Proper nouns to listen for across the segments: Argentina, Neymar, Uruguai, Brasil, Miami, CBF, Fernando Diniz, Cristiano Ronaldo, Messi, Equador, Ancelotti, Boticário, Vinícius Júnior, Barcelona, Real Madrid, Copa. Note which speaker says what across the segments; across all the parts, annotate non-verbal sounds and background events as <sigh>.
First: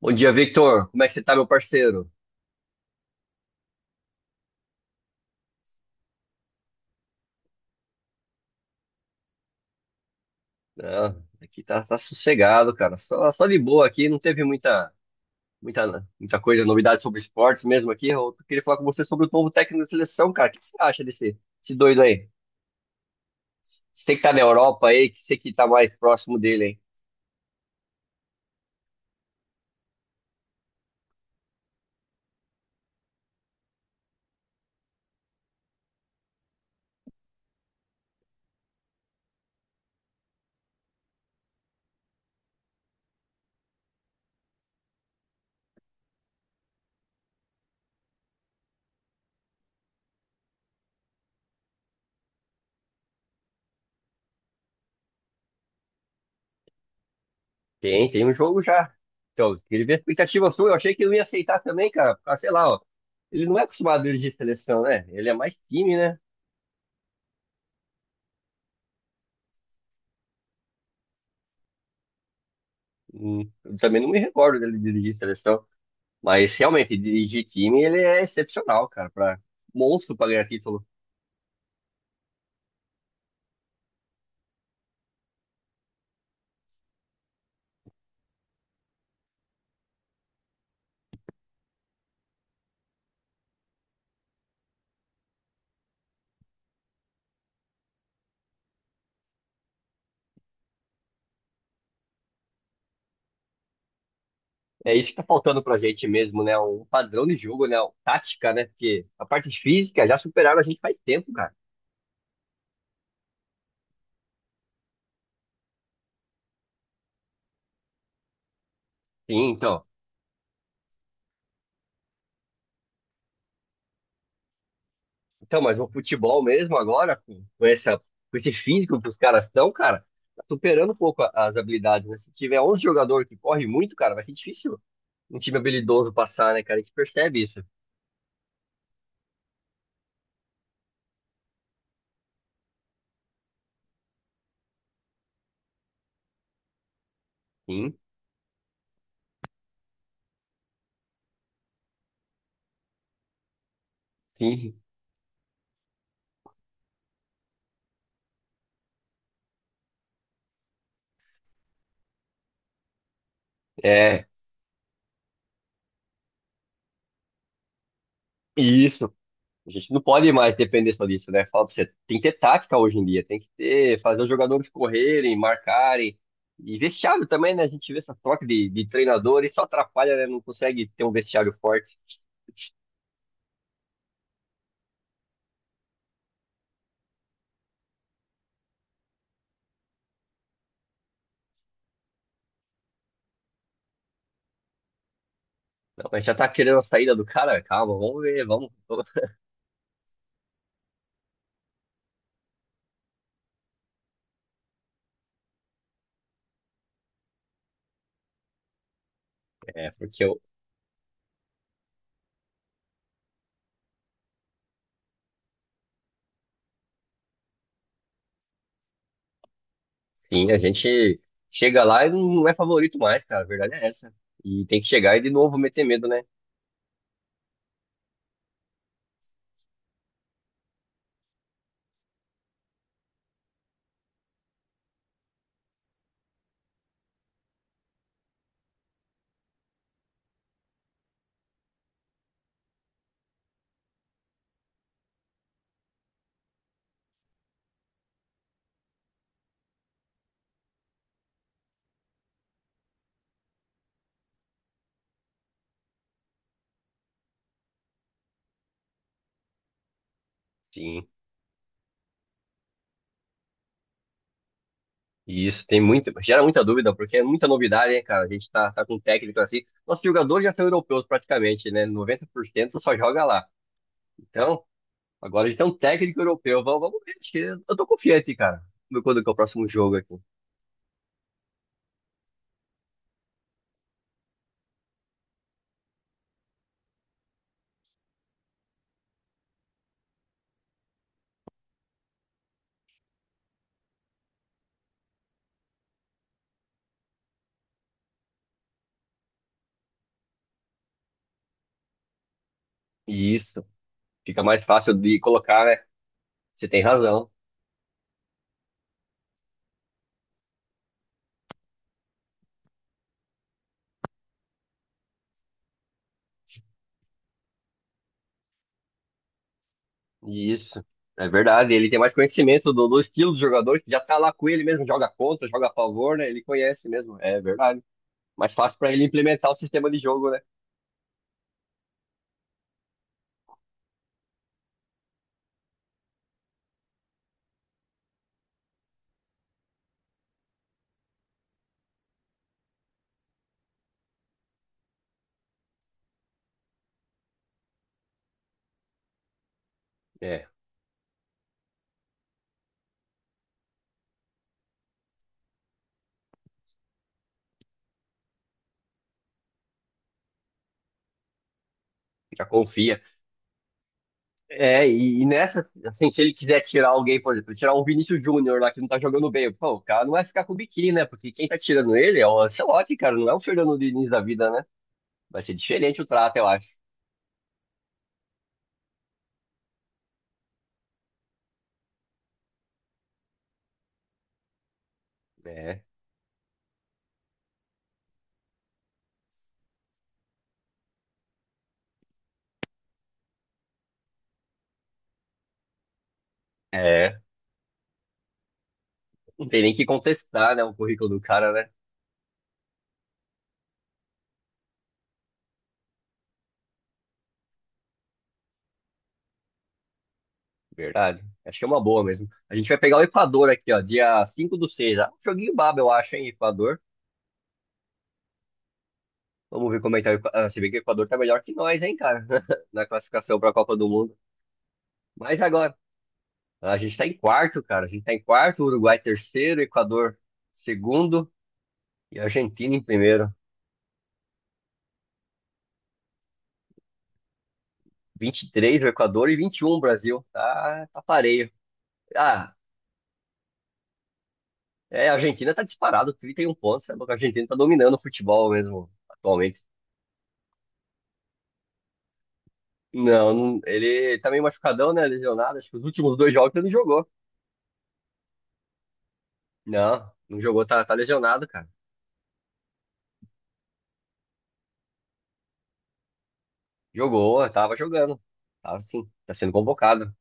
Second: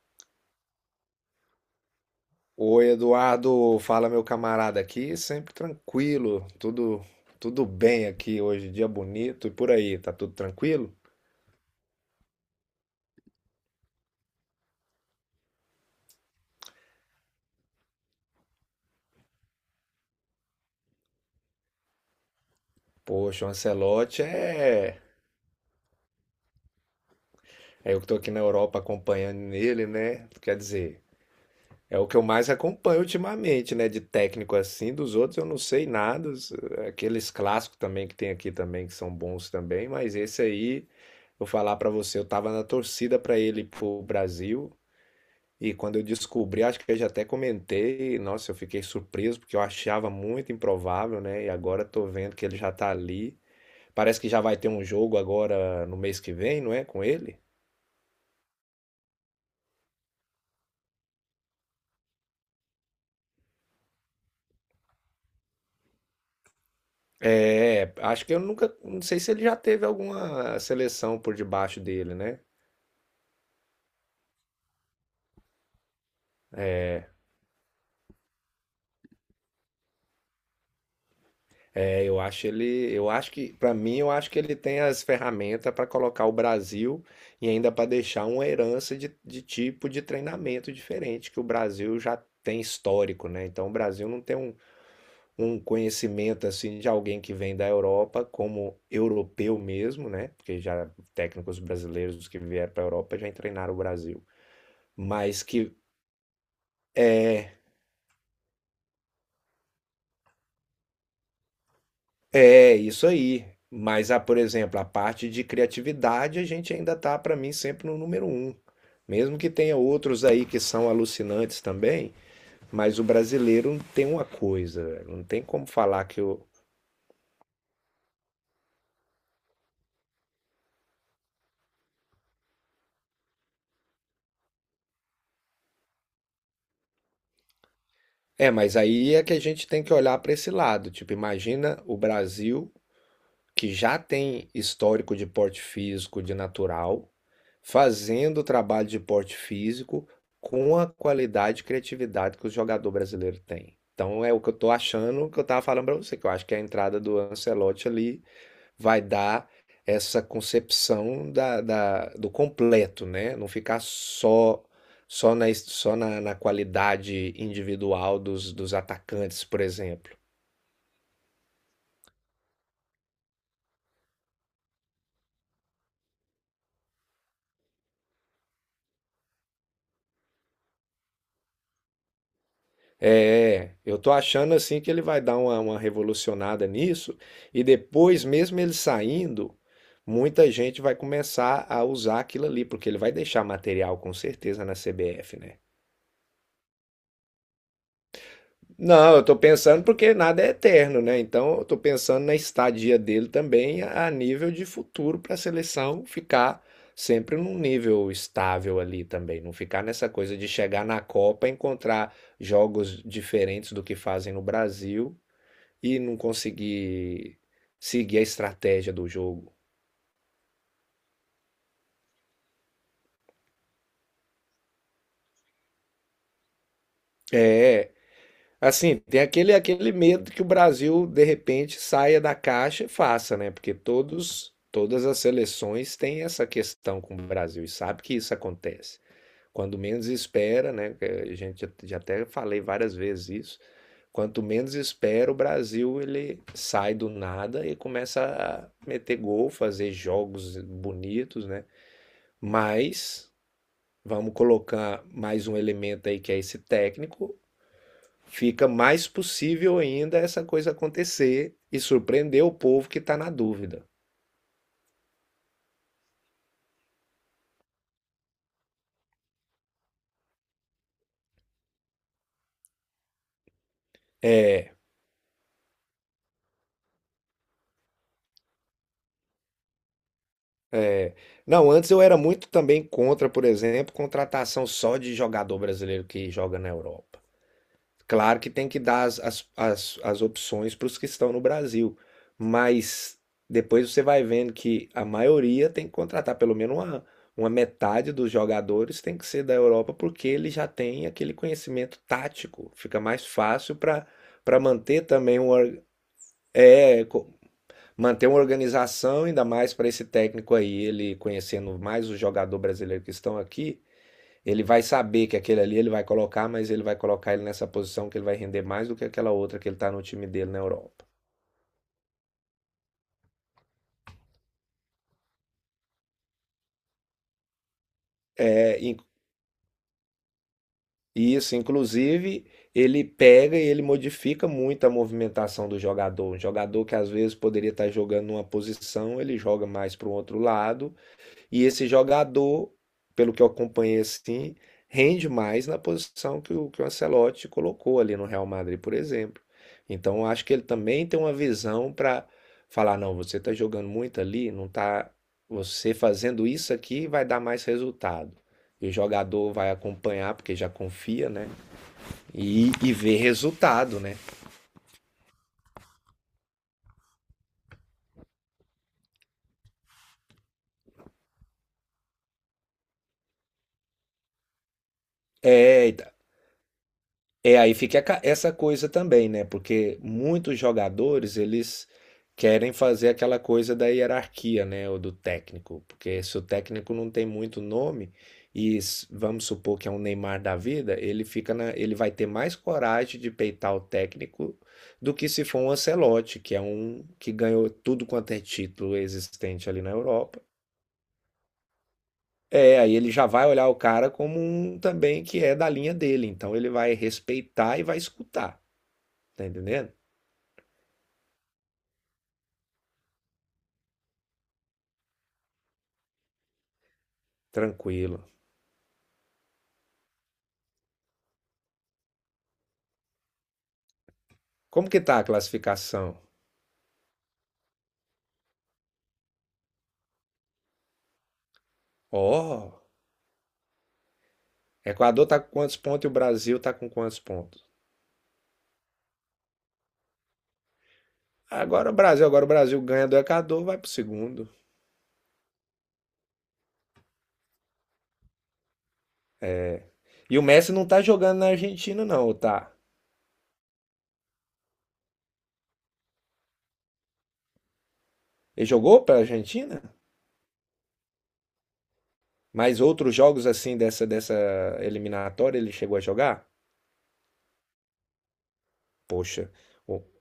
Speaker 1: Bom dia, Victor. Como é que você tá, meu parceiro?
Speaker 2: Oi, Eduardo, fala meu camarada aqui, sempre tranquilo, tudo bem aqui hoje, dia bonito e por aí, tá tudo tranquilo?
Speaker 1: Ah, aqui tá sossegado, cara. Só de boa aqui, não teve muita coisa, novidade sobre esportes mesmo aqui. Eu queria falar com você sobre o novo técnico da seleção, cara. O que você acha desse doido aí?
Speaker 2: Poxa, o
Speaker 1: Você que
Speaker 2: Ancelotti
Speaker 1: tá na Europa aí, que você que tá mais próximo dele, hein?
Speaker 2: é eu que tô aqui na Europa acompanhando ele, né? Quer dizer, é o que eu mais acompanho ultimamente, né, de técnico assim, dos outros eu não sei nada, aqueles clássicos também que tem aqui também que são bons também, mas esse aí, vou falar pra você, eu tava na torcida pra ele ir pro Brasil. E quando eu descobri, acho que eu já até comentei, nossa, eu fiquei surpreso porque eu achava muito improvável, né? E agora tô vendo que ele já tá ali. Parece que já vai ter um jogo agora no mês que vem, não é? Com ele?
Speaker 1: Tem um jogo já. Então, eu queria ver a expectativa sua. Eu achei que ele não ia aceitar também, cara. Ah, sei lá, ó. Ele não é acostumado a dirigir seleção, né? Ele é mais time, né?
Speaker 2: É, acho que eu nunca, não sei se ele já teve alguma seleção por debaixo dele, né?
Speaker 1: Eu também não me recordo dele dirigir seleção. Mas realmente, dirigir time, ele é excepcional, cara, para monstro para ganhar título.
Speaker 2: É, eu acho que, pra mim, eu acho que ele tem as ferramentas pra colocar o Brasil e ainda pra deixar uma herança de tipo de treinamento diferente que o Brasil já tem histórico, né? Então o Brasil não tem um conhecimento assim de alguém que vem da Europa, como europeu mesmo, né? Porque já técnicos brasileiros que vieram para a Europa já treinaram o Brasil.
Speaker 1: É isso que tá
Speaker 2: Mas
Speaker 1: faltando
Speaker 2: que
Speaker 1: pra gente mesmo, né? Um padrão de jogo, né? Um tática, né? Porque a parte física já superaram a gente faz tempo, cara.
Speaker 2: é isso aí. Mas, ah, por exemplo, a parte de criatividade a gente ainda tá, para mim, sempre no número um. Mesmo
Speaker 1: Sim,
Speaker 2: que tenha
Speaker 1: então.
Speaker 2: outros aí que são alucinantes também, mas o brasileiro tem uma coisa, velho, não tem
Speaker 1: Então,
Speaker 2: como
Speaker 1: mas no
Speaker 2: falar que o.
Speaker 1: futebol mesmo agora, com com esse físico que os caras estão, cara, tá superando um pouco as habilidades, né? Se tiver 11 jogador que corre muito, cara, vai ser difícil um time habilidoso passar, né, cara? A gente percebe isso.
Speaker 2: É, mas aí é que a gente tem que olhar para esse lado. Tipo, imagina o Brasil que já tem histórico de porte físico de natural,
Speaker 1: Sim,
Speaker 2: fazendo o trabalho de porte físico com a qualidade e criatividade que o jogador brasileiro tem. Então é o que eu estou
Speaker 1: sim.
Speaker 2: achando, que eu estava falando para você, que eu acho que a entrada do Ancelotti ali vai dar essa concepção da, do completo, né? Não ficar
Speaker 1: É,
Speaker 2: só na, na qualidade individual dos, dos
Speaker 1: isso.
Speaker 2: atacantes, por
Speaker 1: A gente não
Speaker 2: exemplo.
Speaker 1: pode mais depender só disso, né? Fala pra você, tem que ter tática hoje em dia, tem que ter, fazer os jogadores correrem, marcarem. E vestiário também, né? A gente vê essa troca de treinador e só atrapalha, né? Não consegue ter um vestiário forte.
Speaker 2: É, eu tô achando assim que ele vai dar uma revolucionada nisso, e depois, mesmo ele saindo, muita gente vai começar a usar aquilo ali, porque ele vai deixar material com certeza na CBF, né?
Speaker 1: Não, mas já tá querendo a saída do cara? Calma, vamos ver, vamos.
Speaker 2: Não, eu tô
Speaker 1: <laughs>
Speaker 2: pensando porque nada é eterno, né? Então eu tô pensando na estadia dele também a nível de futuro para a seleção ficar sempre num nível estável ali também, não ficar
Speaker 1: É,
Speaker 2: nessa
Speaker 1: porque
Speaker 2: coisa de chegar na Copa e encontrar jogos diferentes do que fazem no Brasil e não conseguir seguir a estratégia do jogo.
Speaker 1: sim, a gente chega lá e não é favorito mais, cara. A verdade é essa. E tem que chegar e de novo meter medo, né?
Speaker 2: É, assim, tem aquele medo que o Brasil, de repente, saia da caixa e faça, né? Porque todos, todas as seleções têm essa questão com o Brasil e sabe que isso acontece. Quando menos espera, né? que A gente já até falei várias vezes isso. Quanto menos espera, o Brasil ele sai do nada e começa a meter gol, fazer jogos bonitos, né? Mas vamos colocar mais um elemento aí que é esse técnico. Fica mais possível ainda essa coisa
Speaker 1: Sim.
Speaker 2: acontecer e surpreender o povo que está na dúvida.
Speaker 1: E isso tem muito, gera muita dúvida, porque é muita novidade, hein, cara? A gente tá com um técnico assim. Nossos jogadores já são europeus praticamente, né? 90% só joga lá. Então,
Speaker 2: É,
Speaker 1: agora a gente tem um técnico europeu. Vamos ver. Acho que eu tô confiante, cara. Vamos ver quando que é o próximo jogo aqui.
Speaker 2: é. Não, antes eu era muito também contra, por exemplo, contratação só de jogador brasileiro que joga na Europa. Claro que tem que dar as, as opções para os que estão no Brasil, mas depois você vai vendo que a maioria tem que contratar pelo menos uma metade dos jogadores tem que ser da Europa porque ele já tem aquele conhecimento tático. Fica mais
Speaker 1: E isso.
Speaker 2: fácil para
Speaker 1: Fica
Speaker 2: para
Speaker 1: mais fácil
Speaker 2: manter
Speaker 1: de
Speaker 2: também um
Speaker 1: colocar, né? Você tem
Speaker 2: é
Speaker 1: razão.
Speaker 2: co- manter uma organização ainda mais para esse técnico aí, ele conhecendo mais o jogador brasileiro que estão aqui, ele vai saber que aquele ali ele vai colocar, mas ele vai colocar ele nessa posição que ele vai render mais do que aquela outra que ele está no time
Speaker 1: E
Speaker 2: dele na
Speaker 1: isso.
Speaker 2: Europa.
Speaker 1: É verdade. Ele tem mais conhecimento do estilo dos jogadores, que já tá lá com ele mesmo, joga contra, joga a favor, né? Ele conhece mesmo. É verdade. Mais fácil
Speaker 2: É,
Speaker 1: pra
Speaker 2: in-
Speaker 1: ele implementar o sistema de jogo, né?
Speaker 2: e isso, inclusive, ele pega e ele modifica muito a movimentação do jogador. Um jogador que às vezes poderia estar jogando numa posição, ele joga mais para o outro lado. E esse jogador, pelo que eu acompanhei assim, rende mais na posição que que o Ancelotti colocou ali no Real Madrid, por exemplo. Então, eu acho
Speaker 1: É,
Speaker 2: que ele também tem uma visão para falar, não, você está jogando muito ali, não tá, você fazendo isso aqui vai dar mais resultado. E o jogador vai acompanhar, porque já confia, né?
Speaker 1: já
Speaker 2: E
Speaker 1: confia.
Speaker 2: vê resultado, né?
Speaker 1: É, e nessa, assim, se ele quiser tirar alguém, por exemplo, tirar um Vinícius Júnior lá que não tá jogando bem, pô, o cara não vai ficar com o biquíni, né? Porque quem tá tirando ele é o Ancelotti, cara, não é o Fernando Diniz da vida, né? Vai ser
Speaker 2: É,
Speaker 1: diferente o trato, eu acho.
Speaker 2: Aí fica a essa coisa também, né? Porque muitos jogadores, eles querem fazer aquela coisa da hierarquia, né? Ou do
Speaker 1: É,
Speaker 2: técnico. Porque se o técnico não tem muito nome, vamos supor que é um Neymar da vida, ele fica na, ele vai ter mais coragem de peitar o técnico do que se for um Ancelotti, que é um
Speaker 1: é,
Speaker 2: que ganhou tudo quanto é título
Speaker 1: não tem
Speaker 2: existente
Speaker 1: nem
Speaker 2: ali
Speaker 1: que
Speaker 2: na Europa.
Speaker 1: contestar, né, o currículo do cara, né?
Speaker 2: É, aí ele já vai olhar o cara como um também que é da linha dele, então ele vai respeitar e vai escutar. Tá entendendo?
Speaker 1: Verdade. Acho que é uma boa mesmo. A gente vai pegar o Equador aqui, ó, dia 5 do 6. Ah, um joguinho baba, eu acho, hein, Equador.
Speaker 2: Tranquilo.
Speaker 1: Vamos ver como é que tá o se bem que o Equador tá melhor que nós, hein, cara, <laughs> na classificação pra Copa do Mundo.
Speaker 2: Como que tá a
Speaker 1: Mas agora.
Speaker 2: classificação?
Speaker 1: A gente tá em quarto, cara. A gente tá em quarto, Uruguai terceiro, Equador segundo e Argentina em
Speaker 2: Ó,
Speaker 1: primeiro.
Speaker 2: Equador tá com quantos pontos e o Brasil tá com quantos pontos?
Speaker 1: 23 o Equador e 21 o Brasil. Tá pareio.
Speaker 2: Agora o
Speaker 1: Ah,
Speaker 2: Brasil ganha do Equador, vai pro segundo.
Speaker 1: é, a Argentina tá disparado, 31 pontos. Sabe? A Argentina tá dominando o futebol mesmo atualmente.
Speaker 2: E o Messi não tá jogando na Argentina não, ou tá?
Speaker 1: Ele tá meio machucadão, né? Lesionado. Acho que os últimos dois jogos ele não jogou.
Speaker 2: Ele jogou pra Argentina?
Speaker 1: Não, não jogou, tá lesionado, cara.
Speaker 2: Mas outros jogos assim dessa eliminatória ele chegou a jogar?
Speaker 1: Jogou, tava jogando. Tava sim, tá
Speaker 2: Poxa,
Speaker 1: sendo
Speaker 2: o,
Speaker 1: convocado.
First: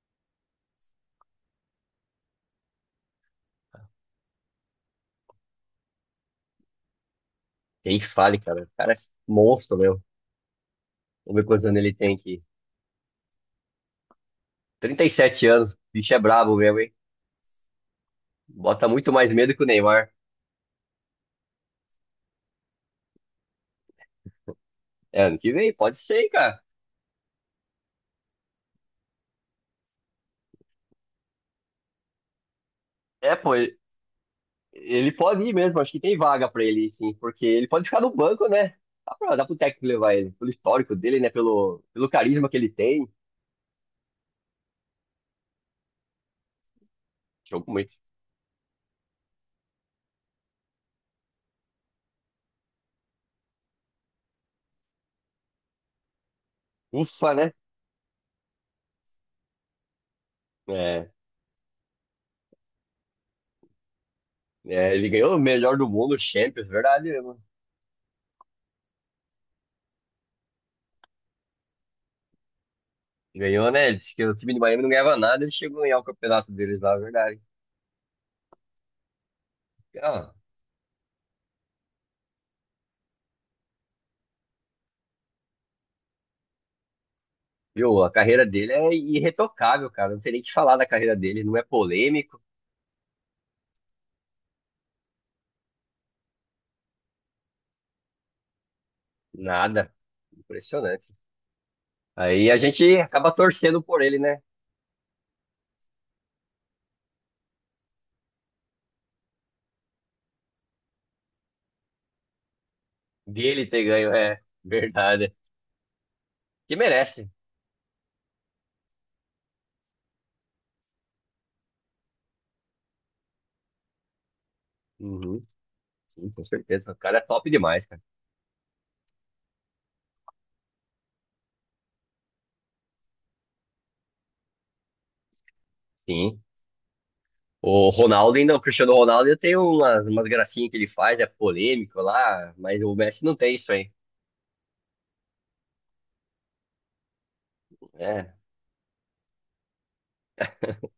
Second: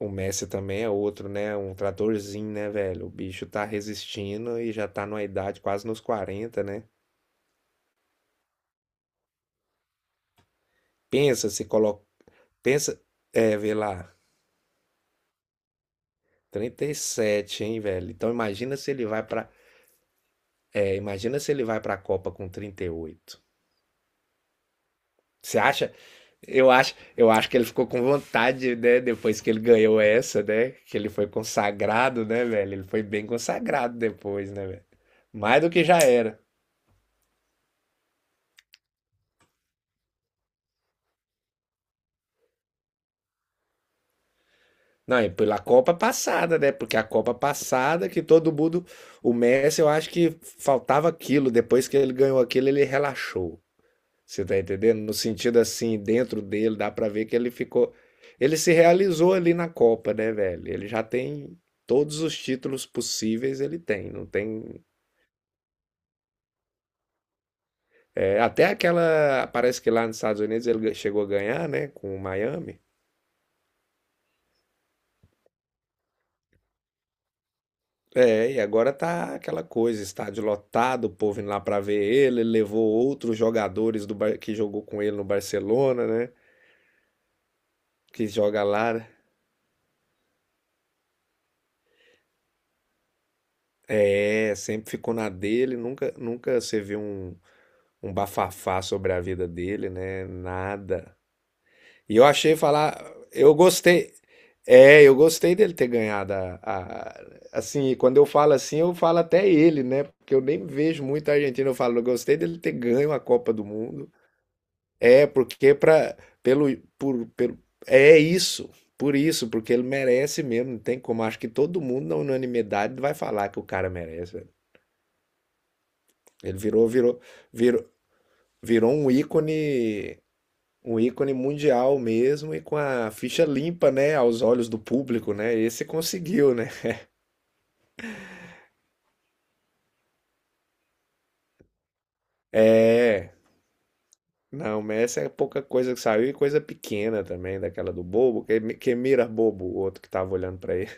Speaker 2: o Messi também é outro, né? Um tratorzinho, né, velho? O bicho tá resistindo e já tá numa idade quase nos 40, né?
Speaker 1: Quem fale, cara. O cara é monstro, meu. Vamos ver
Speaker 2: Pensa se
Speaker 1: quantos anos
Speaker 2: colo
Speaker 1: ele tem aqui.
Speaker 2: Pensa, é, vê lá,
Speaker 1: 37 anos, o bicho é brabo mesmo,
Speaker 2: trinta
Speaker 1: hein?
Speaker 2: e sete hein, velho? Então imagina
Speaker 1: Bota
Speaker 2: se ele
Speaker 1: muito
Speaker 2: vai
Speaker 1: mais
Speaker 2: pra.
Speaker 1: medo que o Neymar.
Speaker 2: É, imagina se ele vai pra Copa com 38.
Speaker 1: É, ano que
Speaker 2: Você
Speaker 1: vem,
Speaker 2: acha?
Speaker 1: pode ser, hein, cara.
Speaker 2: Eu acho que ele ficou com vontade, né, depois que ele ganhou essa, né? Que ele foi consagrado, né, velho? Ele foi bem
Speaker 1: É, pô, ele
Speaker 2: consagrado depois, né, velho?
Speaker 1: ele pode ir
Speaker 2: Mais do
Speaker 1: mesmo,
Speaker 2: que
Speaker 1: acho
Speaker 2: já
Speaker 1: que tem
Speaker 2: era.
Speaker 1: vaga pra ele, ir, sim, porque ele pode ficar no banco, né? Dá pro técnico levar ele, pelo histórico dele, né? Pelo carisma que ele tem.
Speaker 2: Não, e pela Copa passada, né? Porque a Copa
Speaker 1: Jogo muito.
Speaker 2: passada que todo mundo, o Messi, eu acho que faltava aquilo. Depois que ele ganhou aquilo, ele relaxou. Você tá entendendo? No sentido assim, dentro dele, dá pra ver
Speaker 1: Ufa,
Speaker 2: que ele
Speaker 1: né?
Speaker 2: ficou. Ele se realizou ali na Copa, né, velho? Ele já
Speaker 1: É,
Speaker 2: tem todos os títulos possíveis, ele tem. Não tem.
Speaker 1: é, ele ganhou o melhor do mundo, o Champions, verdade mesmo.
Speaker 2: É, até aquela. Parece que lá nos Estados Unidos ele chegou a ganhar, né? Com o Miami.
Speaker 1: Ganhou, né? Ele disse que o time de Miami não ganhava nada, ele chegou a ganhar o campeonato deles lá, verdade.
Speaker 2: É, e agora tá aquela coisa,
Speaker 1: Ah,
Speaker 2: estádio lotado, o povo indo lá pra ver ele, ele levou outros jogadores do que jogou com ele no Barcelona, né?
Speaker 1: viu? A
Speaker 2: Que
Speaker 1: carreira
Speaker 2: joga
Speaker 1: dele é
Speaker 2: lá, né?
Speaker 1: irretocável, cara. Não tem nem o que falar da carreira dele. Não é polêmico,
Speaker 2: É, sempre ficou na dele, nunca você viu um bafafá sobre a vida dele,
Speaker 1: nada.
Speaker 2: né?
Speaker 1: Impressionante.
Speaker 2: Nada. E eu
Speaker 1: Aí
Speaker 2: achei
Speaker 1: a gente
Speaker 2: falar,
Speaker 1: acaba
Speaker 2: eu
Speaker 1: torcendo por
Speaker 2: gostei.
Speaker 1: ele, né?
Speaker 2: É, eu gostei dele ter ganhado assim, quando eu falo assim, eu falo até ele, né? Porque eu nem vejo muito a Argentina, eu falo, eu gostei dele ter ganho a Copa do
Speaker 1: Dele ter
Speaker 2: Mundo.
Speaker 1: ganho, é
Speaker 2: É,
Speaker 1: verdade.
Speaker 2: porque para
Speaker 1: Que merece.
Speaker 2: pelo é isso. Por isso, porque ele merece mesmo, não tem como. Acho que todo mundo na unanimidade vai falar que o cara merece, velho.
Speaker 1: Uhum, sim, com
Speaker 2: Ele virou,
Speaker 1: certeza. O cara
Speaker 2: virou,
Speaker 1: é top demais,
Speaker 2: virou,
Speaker 1: cara.
Speaker 2: virou um ícone. Um ícone mundial mesmo e com a ficha limpa, né, aos olhos do público, né? Esse
Speaker 1: Sim.
Speaker 2: conseguiu, né?
Speaker 1: O Ronaldo ainda, o Cristiano Ronaldo tem umas gracinhas que ele faz, é polêmico lá, mas o Messi
Speaker 2: É.
Speaker 1: não tem isso aí.
Speaker 2: Não, Messi é pouca coisa que saiu e coisa pequena também, daquela do
Speaker 1: É,
Speaker 2: bobo, que mira bobo, o outro que tava olhando pra ele.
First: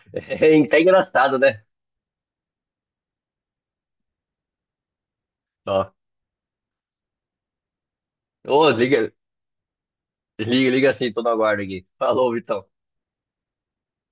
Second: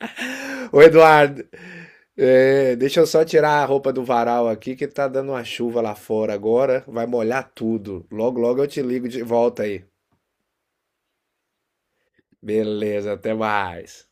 Speaker 1: <laughs> é
Speaker 2: <laughs>
Speaker 1: até
Speaker 2: Ô,
Speaker 1: engraçado,
Speaker 2: Eduardo,
Speaker 1: né?
Speaker 2: é, deixa eu só tirar a roupa do varal aqui, que tá dando uma chuva
Speaker 1: Ó,
Speaker 2: lá fora agora, vai molhar tudo. Logo, logo eu
Speaker 1: Ô,
Speaker 2: te ligo
Speaker 1: liga,
Speaker 2: de volta aí.
Speaker 1: liga, liga assim, tô no aguardo aqui. Falou, Vitão. Até.
Speaker 2: Beleza, até mais.